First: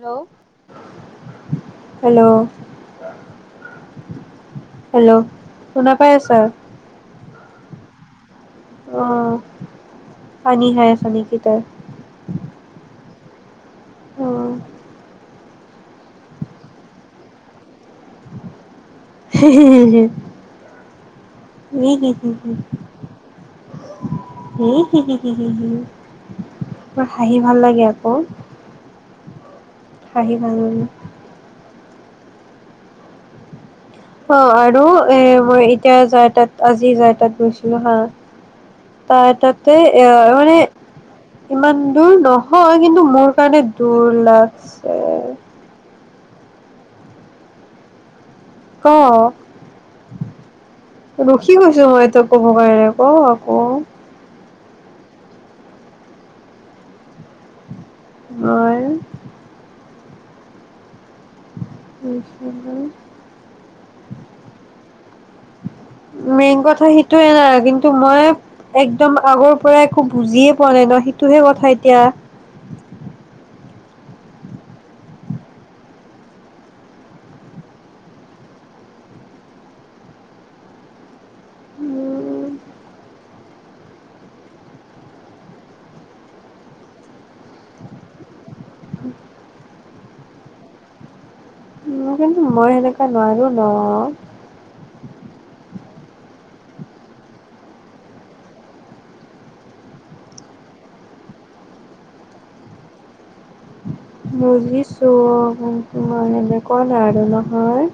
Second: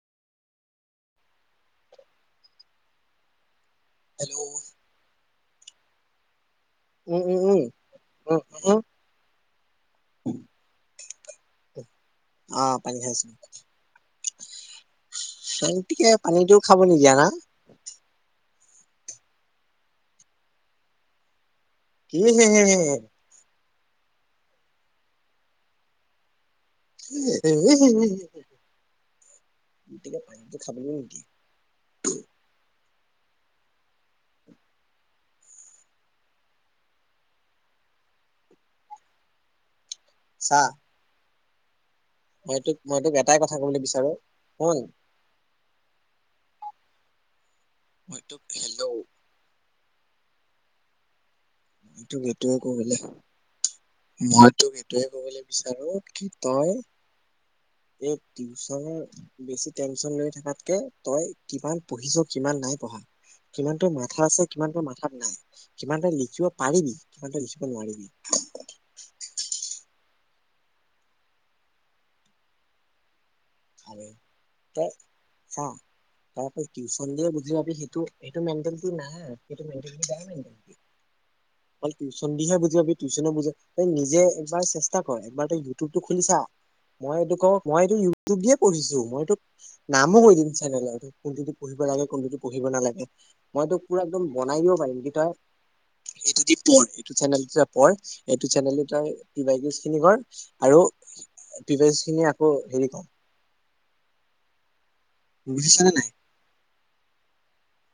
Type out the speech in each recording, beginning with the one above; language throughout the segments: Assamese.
Hello hello. হেল্ল'? হেল্ল' শুনা পাই আছা? উম উম উম। উম উম অ, পানী খাই আছা নে কি কয় অ পানী অ। চিকে পানীটোও খাব নিদিয়া না। হি হি হি হি। কি হি হি হি হি। হি হি হি হি হি। হাঁহি ভাল লাগে আকৌ। ইট হাঁহি পান ভাল খাবে লাগে নেকি? অ আৰু এ মই এতিয়া যাৰ তাত আজি যাৰ তাত গৈছিলো হা, তাৰ তাতে আহ মানে চা ইমান দৰ মই তোক নহয় মই কিন্তু তোক মোৰ এটাই কথা কাৰণে কবলৈ বিচাৰো দৰ শুন লাগছে হয় [inaudible] হেল্ল'? ৰো কি কৈছো মই তোক কব কাৰনে, ক আক। মই তোক সেইটোয়ে কবলৈ বিচাৰো, কি তই এই টিউচন বেছি টেন টিউচন লৈ থকাতকে তই কিমান পঢ়িছ কিমান নাই মই পঢ়া কিমান ত মাথা আছে কিমান ত মা খ নাই কিমান তই লিখিব মেইন কথা পাৰিবি কিমান সেইটোয়ে তই নাই লিখিব কিন্তু নোৱাৰিবি মই একদম আগৰ পৰা একো বুজিয়ে পোৱা নাই ন সেইটোহে কথা এতিয়া তই চা তই অকল টিউন দিয়ে বুজি পাবিেইন উম নিজে তই নিজেবাৰ চো কৰবাৰ তই ইউটিউটো খুলিছা মই এইটো ক মই তিয়ে পঢ়িছো মই তোক নামো কৈ দিম চেনেলৰ ত কোনটোদি পঢ়িব লাগে কোনটো কিন্তু পঢ়িব মই নালাগে সেনেকা নোৱাৰো ন মইতো পুৰা একদম বনাই দিব পাৰিম কি তই এইটো য পঢ় এইটো চেনেল পঢ় এইটো চেনেলিউজ খিনি কৰ আৰু পিজ খিনি আকৌ হেৰি কৰ মগিছ ত বুজিছানে নাই মানে কনে হ ন হয়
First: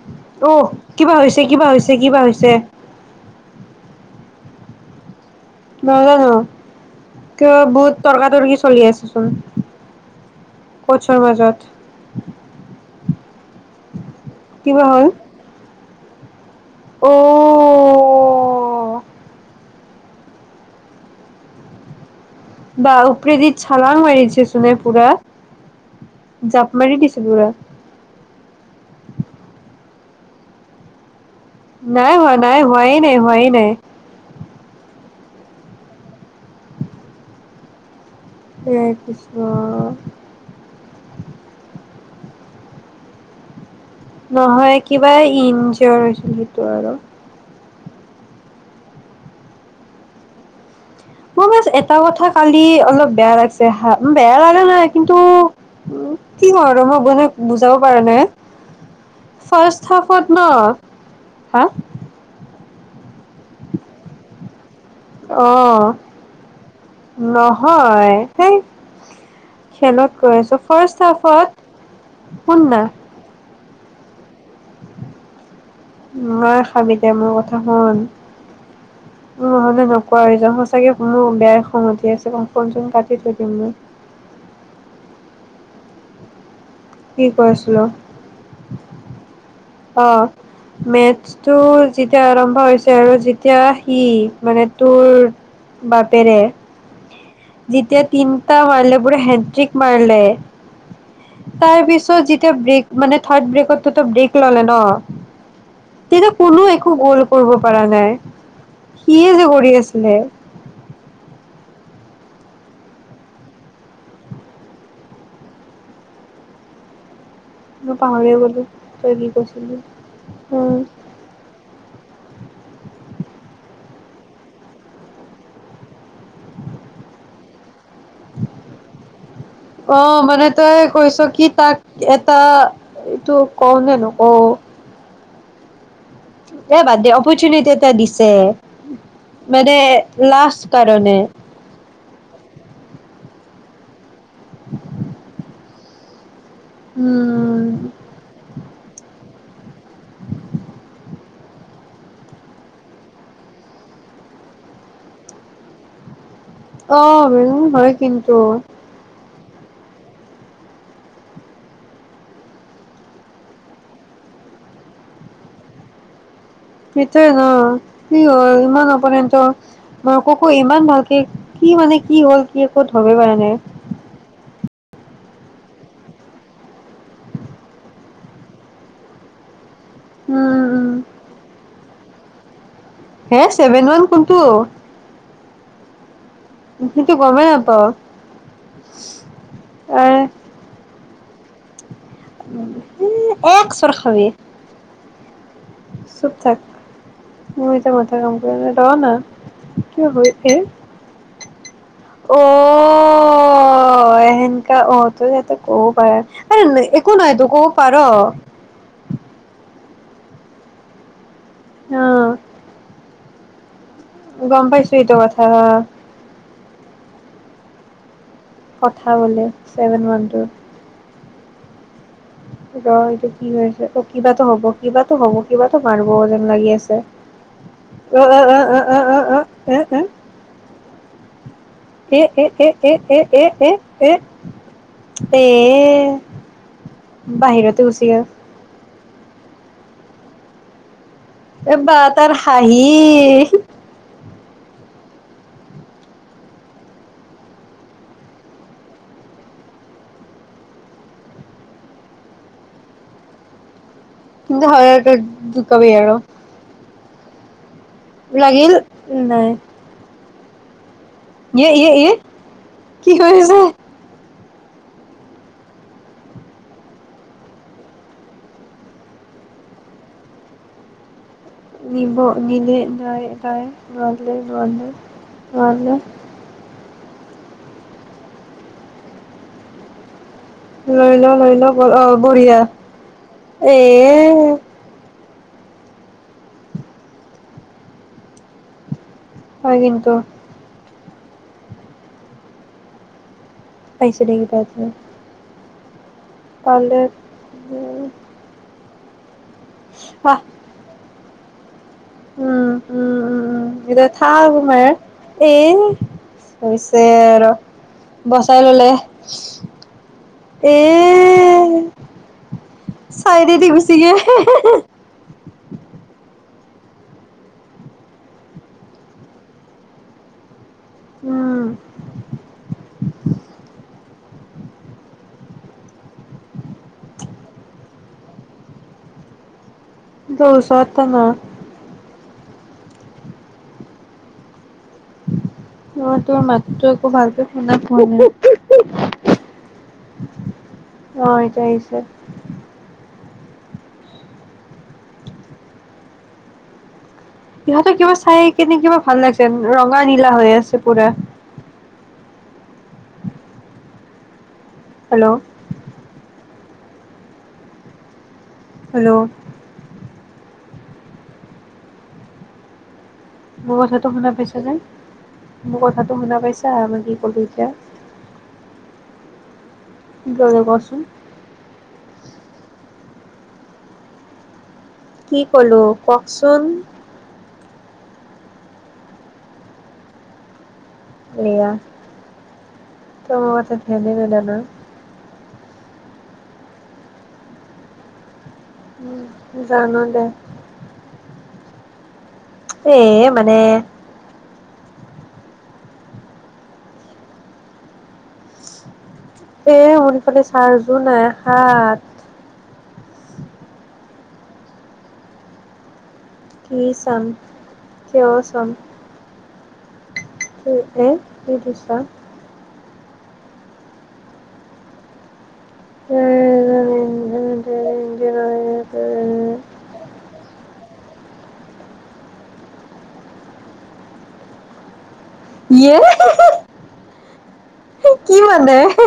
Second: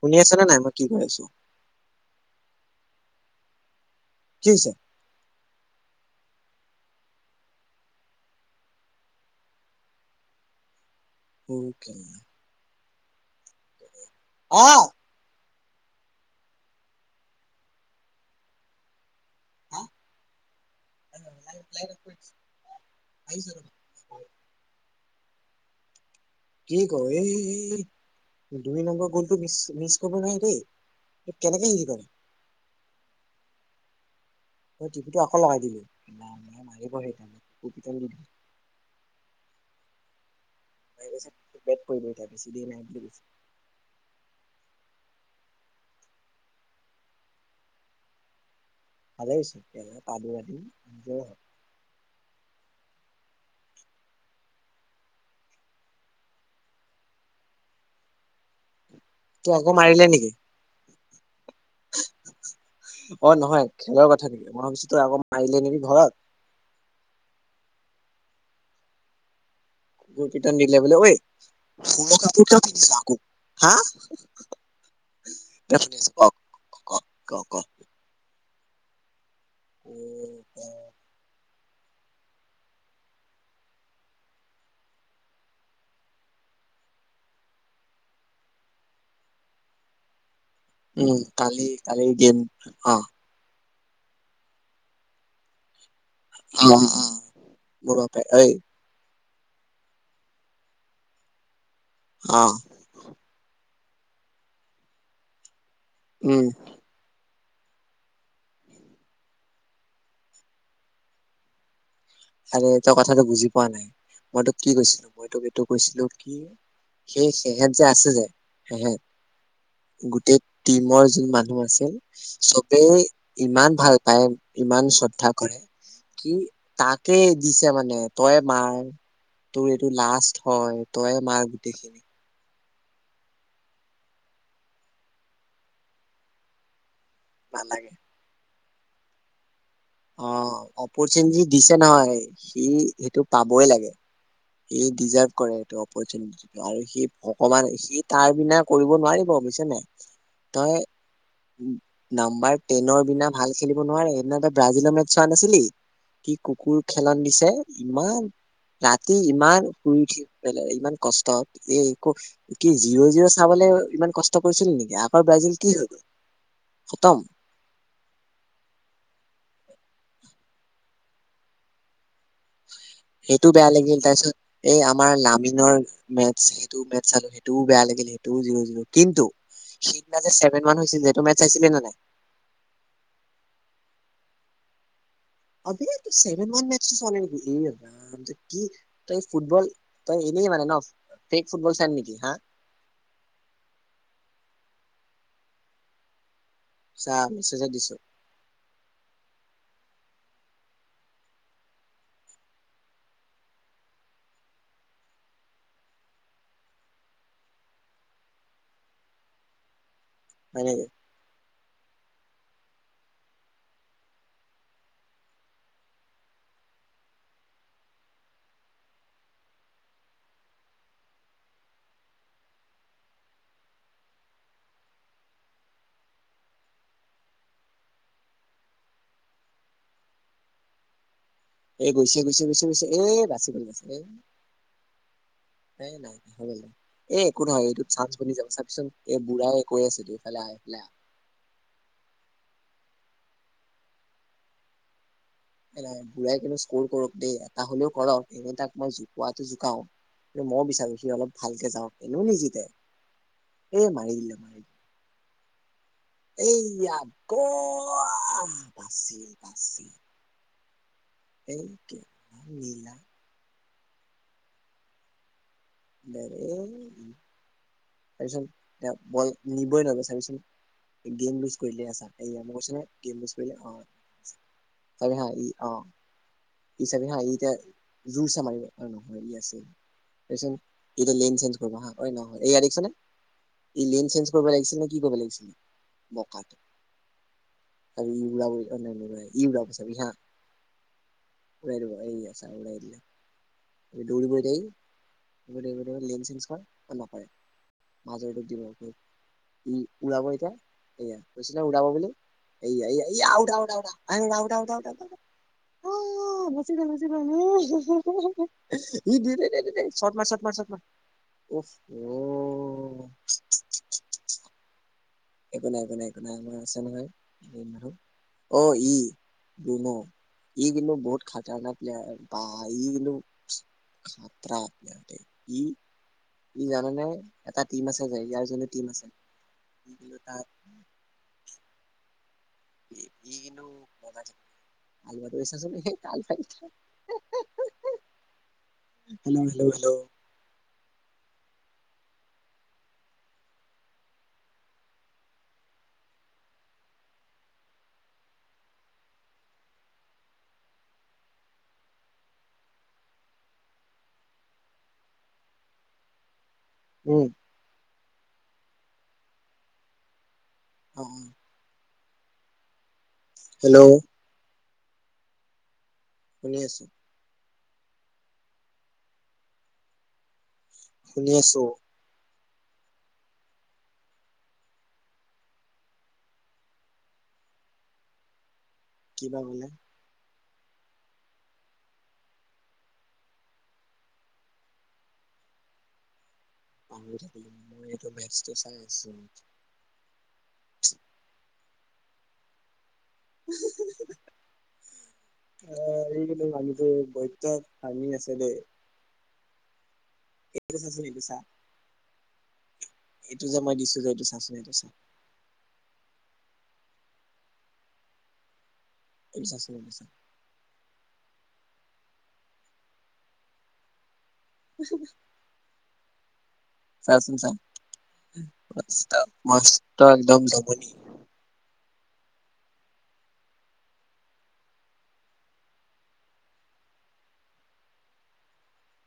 শুনি আছানে অ নাই মই কি কৈ কিবা আছো হৈছে কিবা হৈছে কিবা হৈছে ছে [unintelligible] নাজানো কিয় বহুত তৰ্কা তৰ্কি চলি আছেচোন পথাৰ মাজত অ কিবা হ'ল অঔ হ ল ল বা উপওৰেদি চালাং মাৰিছে চুনে পুৰা জাপ কি মাৰি কয় দিছে এই পুৰা দুই নম্বৰ গ'লটোিছ মিছ তব নাই দেই এই কেনেকে হেৰি কৰে নাই হোৱা নাই হোৱাই নাই হোৱাই নাই ি আকৌ লগাই দিলো মাৰিব সেইকাৰণে বিয় কৃষ্ণা ট প বা দি নহয় কিবা ইনজৰ হৈছিল সেইটো আৰু ভালাই চক্য পালিব মই মছ এটা কথা খালি অলপ বেয়া লাগিছে হা বেয়া লাগা নাই কিন্তু উ কি কওঁ আৰু মই বাক বুজাব পাৰা নাই হ তই আকৌ ফাৰ্ষ মাৰিলে হাফত নেকি ন হা অ নহয় খেলৰ কথা নেকি মই ভাবো অ নহয় হয় সেই খেলত গুৰ গৈ পিটন আছো দিলে বোলে ফাৰ্ষ্ট ঐ হাফত সৰু কাপোৰ কিয় শুননা পিন্ধিছ আকৌ হা কোনে শুনি আছে ক নাই ক ক সমিতাই মোৰ ক ক কথা শুন নহলে নকোৱা হৈজন ক সঁচাকে মোৰ বেয়া খং উঠি আছে, ফোন চোন কাটি থৈ দিম মই। কি কৈ আছিলো? অ। উম মেথছটো কালি কালি যেতিয়া গেম আৰম্ভ হৈছে অ আৰু যেতিয়া কি মানে তোৰ বাপেৰে, অ অ মোৰ যেতিয়া বাপে ঐ তিনিটা হালে বোৰে হে ঠিক মাৰিলে। তাৰ পিছত অ যেতিয়া ব্ৰেক মানে থাৰ্ড ব্ৰেকত ত ত ব্ৰে ক ললে ন তেতিয়া উম কোনো একো গল কৰিব পৰা নাই, সিয়ে যে কৰি আছিলে। আ তই কথাটো বুজি পোৱা নাই, মই তোক কি কৈছিলো, মই তোক এইটো কৈছিলো কি এই সেহঁত যে মই আছে যে পাহৰিয়ে গ'লো সেহত তই কি কৈছিলি গোটেই উম টিমৰ যোন মানুহ আছিল চবে ইমান ভাল পায়, ইমান শ্ৰদ্ধা কৰে কি তাক তেই দিছে মানে তই মাৰ, তোৰ এইটো অ' লাষ্ট মানে হয় তই কৈছ মাৰ কি তাক গোটেইখিনি। এটা এইটো কওঁনে নকওঁ এ বাদ দে অ। অপৰ্চুনিতি এটা নালাগে দিছে। উম [inaudible] অ অপৰচুনিটি দিছে নহয়, সি সেইটো পাবই লাগে। ই ডিজাৰ্ভ কৰে, এইটো অপৰচুনিতিটো। আৰু সি উম, ভগৱান, সি তাৰ বিনা কৰিব নোৱাৰিব বুজিছ নে, তই নাম্বাৰ টেনৰ বিনা ভাল খেলিব নোৱাৰে, সেইদিনা তই ব্ৰাজিলৰ মেট চোৱা নাছিলি? কি কুকুৰ খেলন দিছে, অ' হয় ইমান কিন্তু ৰাতি ইমান ফুৰি উঠি পাই ইমান কষ্ট এ কি জিৰ' জিৰ' চাবলে ইমান কষ্ট কৰিছিল নেকি আকৌ ব্ৰাজিল কি হল ইথে ন কি হল ইমান অপনেণ্ট ত মোকো ইমান ভালকে, কি মানে কি হ'ল, কি ক'ত, ধৰিব পৰা সেইটো নাই। বেয়া লাগিল তাৰপিছত এই আমাৰ লামিনৰ মেটচ, সেইটো মেটচ চালো সেইটোও বেয়া লাগিল, সেইটোও জিৰ জিৰ কিন্তু সিদিনা উম, ছেভেন ৱান উম, হৈছিল সেইটো মেচ চাইছিলে নে নাই। হে ছেভেন ওৱান কোনটো? অতিত ছেভেন মান মেছটো সেইটো চলে নেকি গমেই কি? এ নাপাও। ৰাম তই কি ফুটবল তই এনেই মানে ন ফেক ফটবল চা নিক- উম, এক চৰ খাৱি। চুব থাক, চা মেছেজত মোৰ এতিয়া দিছো মথা কাম কৰি ৰ ন। কিয় হৈ এই অ সেনেকা আহ তই ইতে কব পাৰ একো নহাই তো কব পাৰ। হয় নেকি? আহ গম পাইছো এইটো কথা হ কথা বলে ছেভেন মানথৰ ৰ এইটো কি হৈছে, অ কিবাটো হব কিবা হ'ব কিবা মাৰিব যেন লাগি আছে অ অ অ অ অ এ এ এ গৈছে গৈছে গৈছে গৈছে এ বাচি গল বাচ এ এ নাই হব এ একো নহয় বাহিৰতে এইটো গুচি চানছ গ'ল বুলি যাব চাবিচোন। এই বুঢ়াই কৈ আছেটো ইফালে ইফালে আহ। এ বা তাৰ হাঁহি এ বুঢ়াই কিন্তু স্কৰ কৰক দেই এটা হলেও কৰক এনেই তাক মই জোকুৱাতটো জোকাও কিন্তু মই বিচাৰো সি অলপ ভালকে যাওক এনেও নিজতে। এই মানে কিন্তু হয়াৰটোত দুক এই ইয়া ক ৱা লাগিল বাছিল বাছিল এয় এয় এয় কি কৰিছে? দে দে চাবিচোন এ বল নিবই নোৱাইব চাবিচোন গেম বে- নিব নিলে দায় দায় অ গলদে গলদে চাবি হা ই অ সোমালে ই চাবি হা এতিয়া জোৰ চে মাৰিব নহয় ই আছিল তেছন লৈ ইটো ল লেন লৈ চেঞ্জ ল কৰিব হা হয় অ ঐ নহয় বঢ়িয়া এইয়া দেখিছ নে এ ই লেন চেঞ্জ কৰিব লাগিছিল নে কি কৰিব লাগিছিল। বকাটো, চাবি ই উৰাবই অ নেনেৰাই। ই উৰাব হয় চাবি হা। কিন্তু উৰাই দিব এইয়া ছা উৰাই দিলে। পাইছোঁ দেখি পাত মই গৈ দিয় গৈ দিয় লিঞ্চ [unintelligible] ই উৰাব আহ এটিয়া এইয়া কৈছো নে উৰাব বুলি উম এইয়া উম উম এইয়া আউট উম আউট আউট এতিয়া আউট থাক আউট আউট তোমাৰ এ আউট অ বাচি গ'ল হৈছে বাচি গ'ল আৰু হে হে বচাই স ললে দি চত ম চত ম চত ম এ অফ হ চাইডেদি গুচি গে একো নাই একো নাই একো নাই আমাৰ আছে নহয়, ম অ ই বনো ই বিনু বহুত উম খতৰক বা ই বিনু তে, ই ই জানেনে এটা টিম আছে যে ইয়াৰ যোনটো টিম আছে ই কিন্তু তাৰ দশ আটা ন এই কিন্তু মাজা থ ম তোৰ মাতটো একো ভালকে শুনা পোৱা নাই, হেল্ল' হেল্ল' হেল্ল' অ তাৰপিছত সিহতৰ কিবা চাই কেনে কিবা ভাল লাগছেন, ৰঙা নীলা হৈ আছে পুৰা। হেল্ল'। উম। হেল্ল'? অ। মোৰ হেল্ল' কথাটো শুনা পাইছা যে মোৰ কথা শুনা শুনি পাইছা, আছো মই কি কলো? লে কষ্ট শুনি আছো। কি কলো কওকচোন? কিবা বোলে এয়া তোমাৰ কথা ভেলে বেলা ন টো [inaudible] জানো দে। এ মানে এ এই কিন্তু মানুহটো বৈদ্য ফানি আছে দেই। অ হৰি। এইটো চা চোন এইটো চা। এইটো যে মই দিছো যে এইটো চ খাইছ নে এটো চা। কি চাম? কিয় চাম? [unintelligible] এ কি দিছা [unintelligible] উচো উহ। চা চোন চা, মস্ত মস্ত একদম জমনি। য়ে হেহে হে কি মানে হে?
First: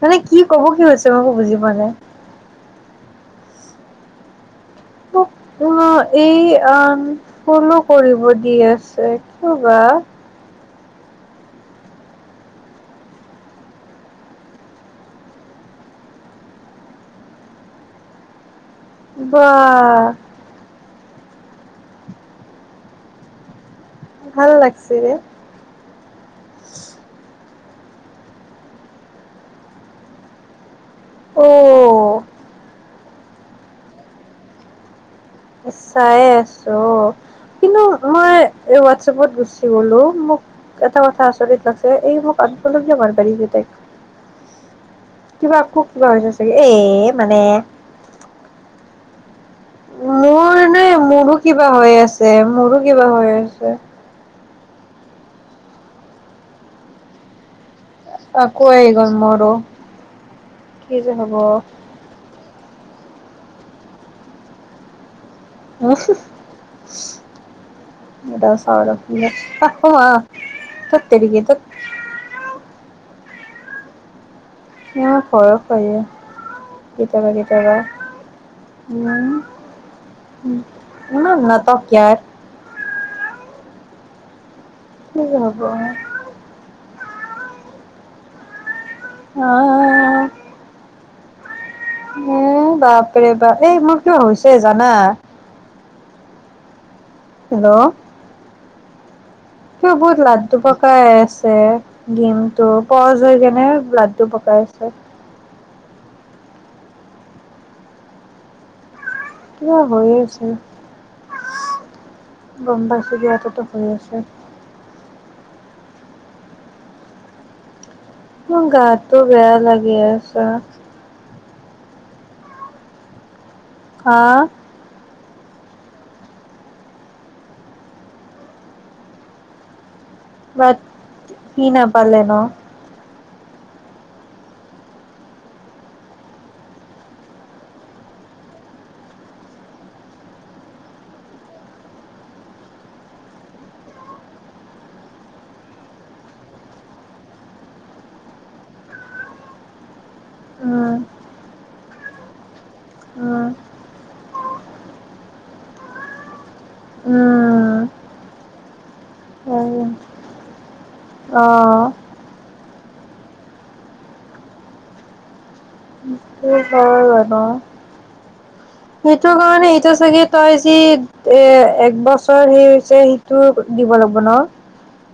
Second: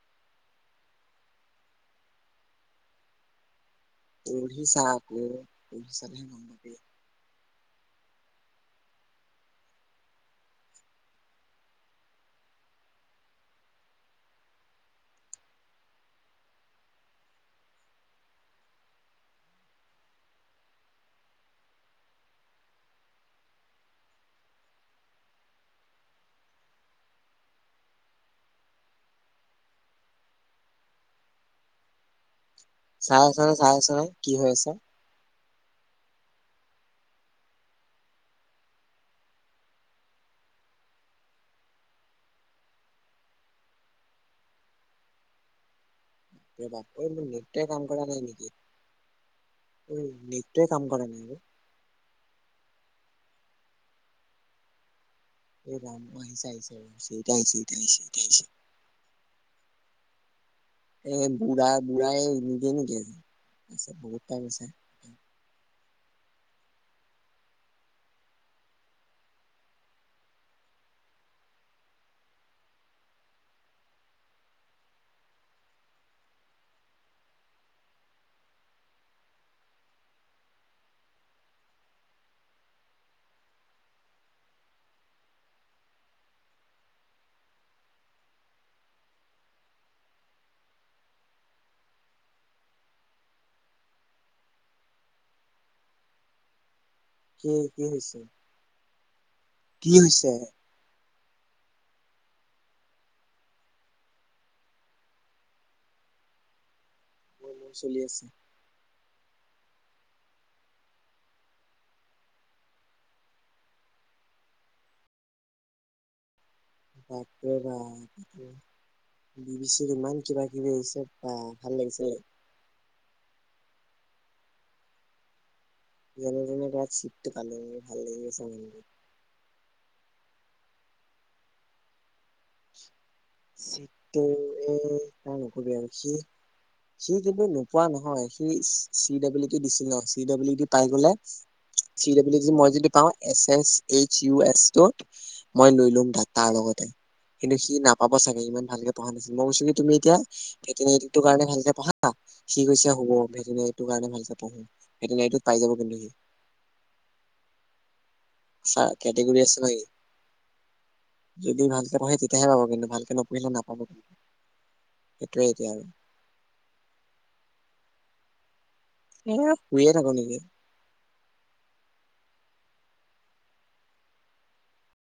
মানে কি কব কি হৈছে মই একো বুজি পোৱা নাই? উম। মোক মোহ এই পাবি। আম। ফল' কৰিব দি আছে, কিয় বা? বা! ভাল লাগছেৰে। অঁ। চাই আছ নাই চাই আছ নাই কি হৈ আছে? চাইয়ে আছো। কিন্তু মই হোৱাটছএপত গুচি গলো, মোক এটা কথা আচৰিত লাগছে। এই মোক আনফল' কিয় মাৰব' দিছে তাইক? কিবা আকৌ কিবা হৈছে চাগে বাপ ৰে এ বাপ, অ মোৰ মানে নেটে কাম কৰা নাই নেকি? ঐ মোৰ নেটটোৱে নে কাম কৰা নাই মোৰো অ। কিবা হৈ আছে, মোৰো কিবা হৈ আছে? তে এই ৰাম আহিছে, আহিছে। আকৌ আহি গ'ল মোৰো কি [unintelligible] যে এই হ'ব বু় বু় এই নিজে ন কেছে [unintelligible] আছে বহুত টাইম আছে। এ চ আহ আহ ততেৰিক [unintelligible] সৰস হয় কেতিয়াবা কেতিয়াবা উম ইমান নাটক ইয়াত। কি যে হ'ব? অ। উম, বাপৰে বাপ এই মোৰ কিয় হৈছে জানা? কি কি হৈছে? ক কি বহুত হৈছে লাডডু পকাই আছ তে গিম টো পজ হৈ কেনে ব্লাডটো পকাই আছে। মোৰ চলি আছে। কিবা হৈয়ে আছে, গম্বা চুবাততো হৈ আছে। বাপৰে বাপ! মোৰ গাটো বেয়া বুঢ়ীচৰ লাগি ইমান কিবা আছে - কিবি হৈছে বা! ভাল লাগিছিলে। আহ। যেনে তেনে গাত শিতটো পালে ভাল লাগি আছে মানে। বাট কি নাপালে? ন ত নকবি আৰু সি সি যদি নোপোৱা নহয়, সি চি ডাব্লিটি দিছিল ন চি ডাব্লিটি পাই গলে চি ডাবলি মই যদি পাওঁ S S H U S মই লৈ লম দাদ তাৰ লগতে কিন্তু সি নাপাব চাগে ইমান ভালকে পঢ়া নাছিল, মই কৈছো কি তুমি এতিয়া উম ভেটেনেৰিৰ কাৰণে ভালকে পঢ়া সি কৈছে হব উম ভেটেনেটোৰ কাৰণে ভালকে পঢ়ো ভেটেনেৰিটোত পাই যাব কিন্তু সি উম কেটেগৰী অ আছে নাকি? যদি ভালকে পঢ়ে তেতিয়া তেতিয়াহে পাব কিন্তু ভালকে নপঢ়িলে নাপাব, কি সেইটোৱে এতিয়া আৰু। কি ক জানো? সেইটো এ কাৰণে শুইয়ে এইটো থাকো চাগে নেকি। তই যি এ এক বছৰ সেই সেইটো দিব লাগিব ন।